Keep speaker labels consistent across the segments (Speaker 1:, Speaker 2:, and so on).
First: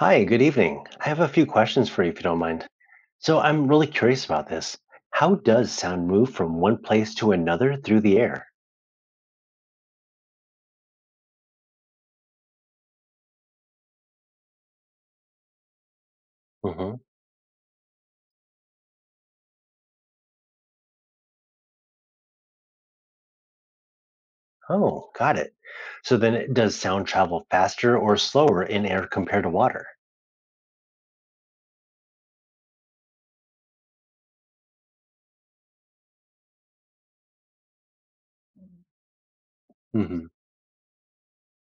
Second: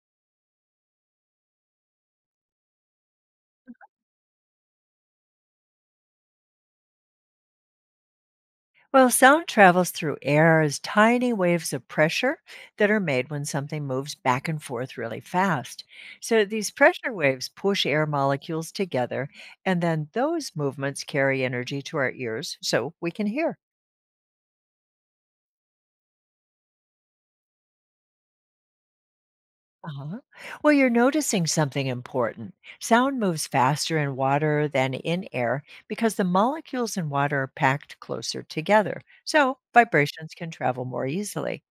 Speaker 1: Hi, good evening. I have a few questions for you if you don't mind. So, I'm really curious about this. How does sound move from one place to another through the air?
Speaker 2: Well, sound travels through air as tiny waves of pressure that are made when something moves back and forth really fast. So these
Speaker 1: Hmm.
Speaker 2: pressure waves push air molecules together, and then those movements carry energy to our ears so we can hear.
Speaker 1: Oh, got it. So, then does sound travel faster or slower in air compared to water?
Speaker 2: Uh-huh. Well, you're noticing something important. Sound moves faster in water than in air because the molecules in water are packed closer together. So
Speaker 1: Hmm.
Speaker 2: vibrations can travel more easily.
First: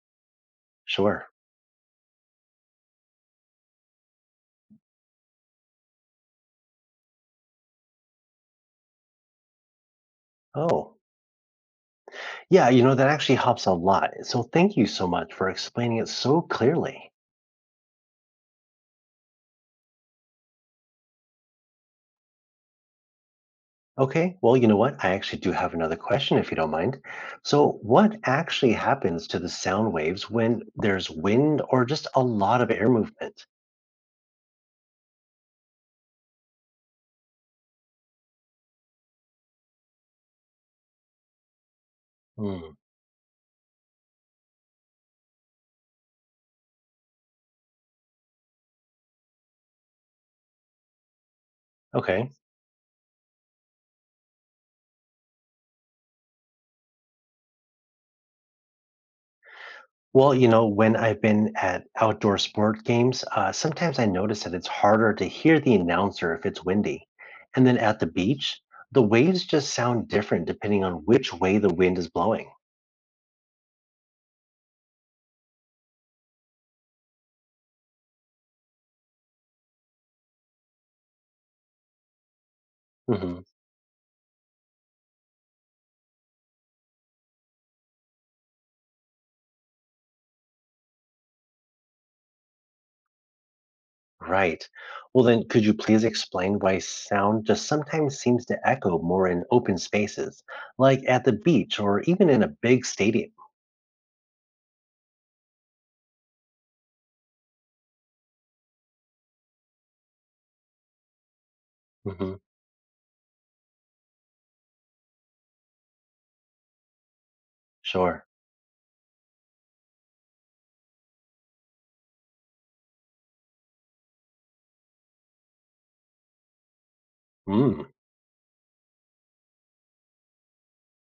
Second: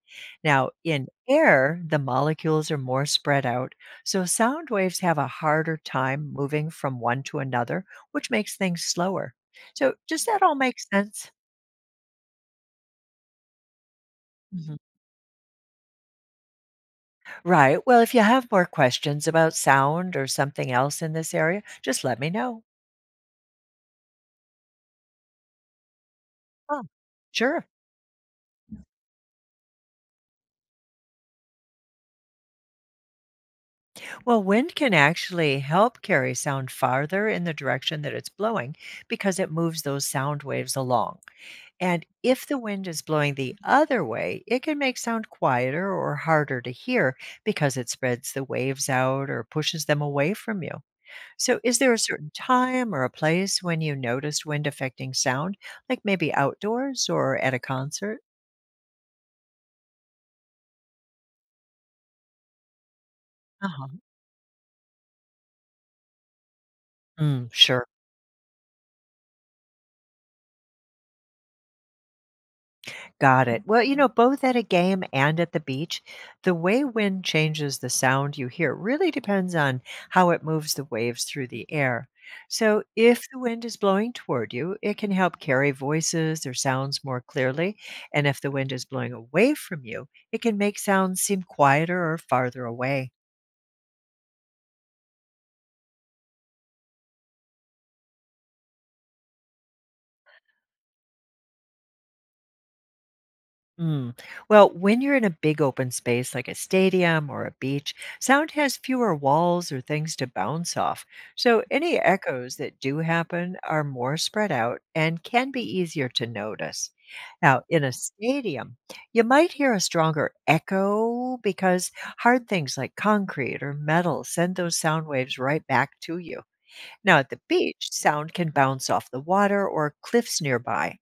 Speaker 2: Now, in
Speaker 1: Sure.
Speaker 2: air, the molecules are more spread out. So sound waves have a harder time moving from one to another, which makes things slower. So, does that all make
Speaker 1: Oh,
Speaker 2: sense?
Speaker 1: yeah, that actually helps a lot. So,
Speaker 2: Mhm.
Speaker 1: thank you so much for explaining it so clearly.
Speaker 2: Right. Well, if you have more questions about sound or something else in this area, just let me know.
Speaker 1: Okay, well, you know what? I actually do have another question if you don't
Speaker 2: Oh,
Speaker 1: mind.
Speaker 2: sure.
Speaker 1: So, what actually happens to the sound waves when there's wind or just a lot of air movement?
Speaker 2: Well, wind can actually help carry sound farther in the direction that it's blowing because it moves those sound waves along. And if the
Speaker 1: Hmm.
Speaker 2: wind is blowing the other way, it can make sound quieter or harder to hear because it spreads the waves out or pushes them away from you. So, is there a
Speaker 1: Okay.
Speaker 2: certain time or a place when you noticed wind affecting sound, like maybe outdoors or at a concert?
Speaker 1: Well, when I've been at outdoor sport games, sometimes
Speaker 2: Uh-huh.
Speaker 1: I notice that it's harder to hear the announcer if it's windy.
Speaker 2: Mm,
Speaker 1: And then
Speaker 2: sure.
Speaker 1: at the beach, the waves just sound different depending on which way the wind is blowing.
Speaker 2: Got it. Well, both at a game and at the beach, the way wind changes the sound you hear really depends on how it moves the waves through the air. So, if the
Speaker 1: Mhm.
Speaker 2: wind is blowing toward you, it can help carry voices or sounds more clearly. And if the wind is blowing away from you, it can make sounds seem quieter or farther away.
Speaker 1: Right. Well, then, could you please explain why sound just sometimes seems to echo more in open spaces, like at the beach or even in a big stadium?
Speaker 2: Mm. Well, when you're in a big open space like a stadium or a beach, sound has fewer walls or things to bounce off. So any
Speaker 1: Hmm.
Speaker 2: echoes that do happen are more spread out and can be easier to notice. Now, in a
Speaker 1: Sure.
Speaker 2: stadium, you might hear a stronger echo because hard things like concrete or metal send those sound waves right back to you. Now, at the
Speaker 1: Mm,
Speaker 2: beach, sound can bounce off the water or cliffs nearby.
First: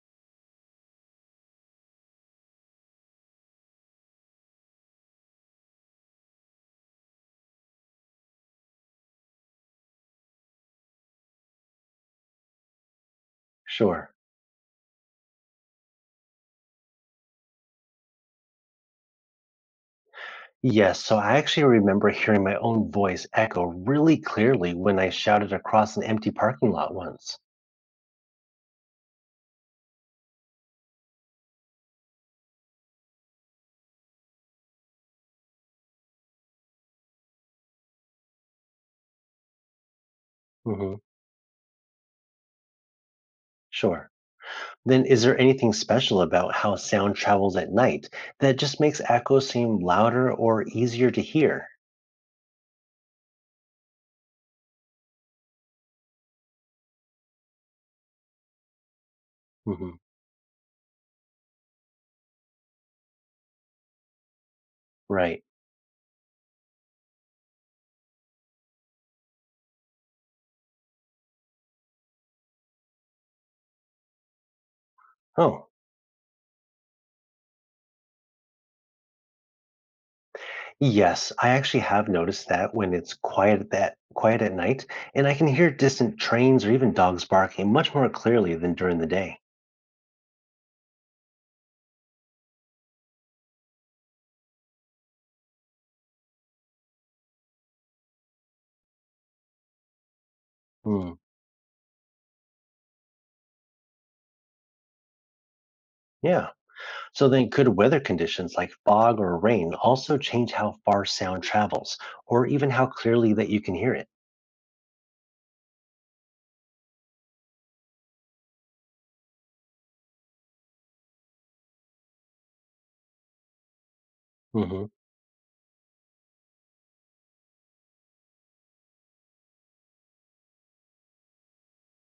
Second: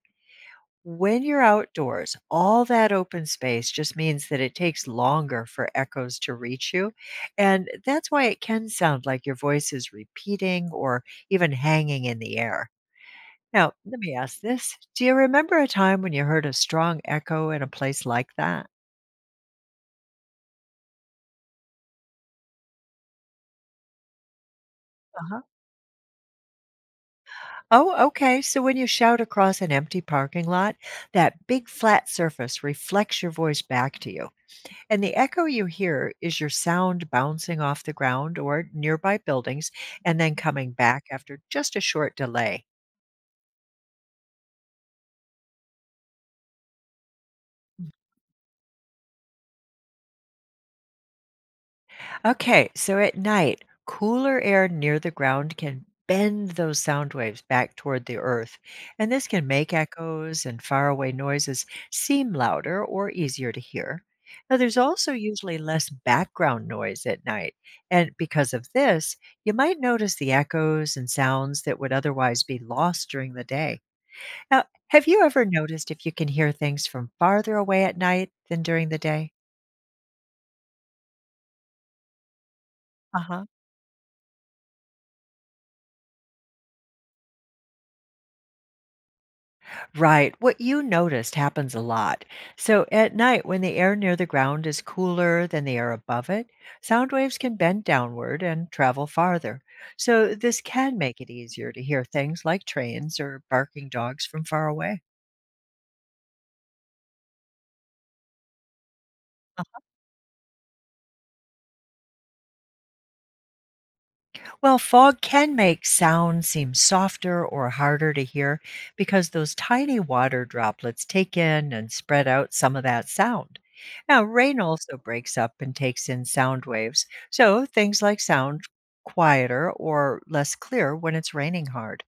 Speaker 2: When you're outdoors, all that open space just means that it takes longer for echoes to reach you. And that's why it can sound like your voice is repeating or even hanging in the air. Now, let
Speaker 1: sure.
Speaker 2: me ask this. Do you remember a time when you heard a strong echo in a place like that?
Speaker 1: Yes, so I actually remember hearing my own voice echo really clearly when I
Speaker 2: Uh-huh.
Speaker 1: shouted across an empty parking lot once.
Speaker 2: Oh, okay. So when you shout across an empty parking lot, that big flat surface reflects your voice back to you. And the echo you hear is your sound bouncing off the ground or nearby buildings and then coming
Speaker 1: Hmm.
Speaker 2: back after just a short delay.
Speaker 1: Sure. Then, is there anything special about how sound travels at night that just makes echoes seem louder or easier to hear?
Speaker 2: Okay, so at night, cooler air near the ground can bend those sound waves back toward the earth, and this can make
Speaker 1: Hmm.
Speaker 2: echoes and faraway noises seem louder or easier to hear. Now, there's also
Speaker 1: Right.
Speaker 2: usually less background noise at night, and because of this, you might notice the echoes and sounds that would otherwise be lost during the day. Now, have you ever
Speaker 1: Oh,
Speaker 2: noticed if you can hear things from farther away at night than during the day?
Speaker 1: yes, I actually have noticed that when it's
Speaker 2: Uh-huh.
Speaker 1: quiet at that quiet at night, and I can hear distant trains or even dogs barking much more clearly than during the day.
Speaker 2: Right. What you noticed happens a lot. So at night, when the air near the ground is cooler than the air above it, sound waves can bend downward and travel farther. So this can
Speaker 1: Hmm.
Speaker 2: make it easier to hear things like trains or barking dogs from far away.
Speaker 1: Yeah. So then could weather conditions like fog or rain also change how far sound travels or even how clearly that you can hear it?
Speaker 2: Well, fog can make sound seem softer or harder to hear because those tiny water droplets take in and spread out some of that sound. Now, rain
Speaker 1: Hmm.
Speaker 2: also breaks up and takes in sound waves, so things like sound quieter or less clear when it's raining hard.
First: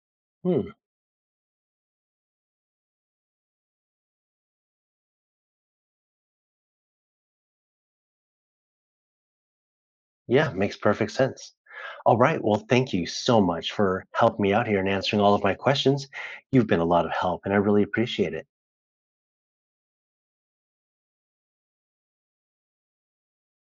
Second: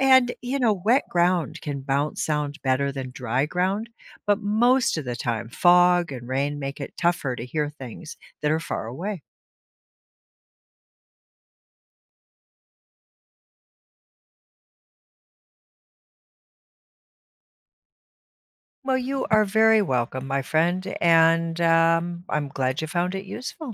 Speaker 2: And,
Speaker 1: Hmm.
Speaker 2: wet ground can bounce sound better than dry ground, but most of the time, fog and rain make it tougher to hear things that are far away.
Speaker 1: Yeah, makes perfect sense. All right. Well, thank you so much for helping me out here and answering all of my questions. You've been a lot of help and I really appreciate it.
Speaker 2: Well, you are very welcome, my friend, and, I'm glad you found it useful.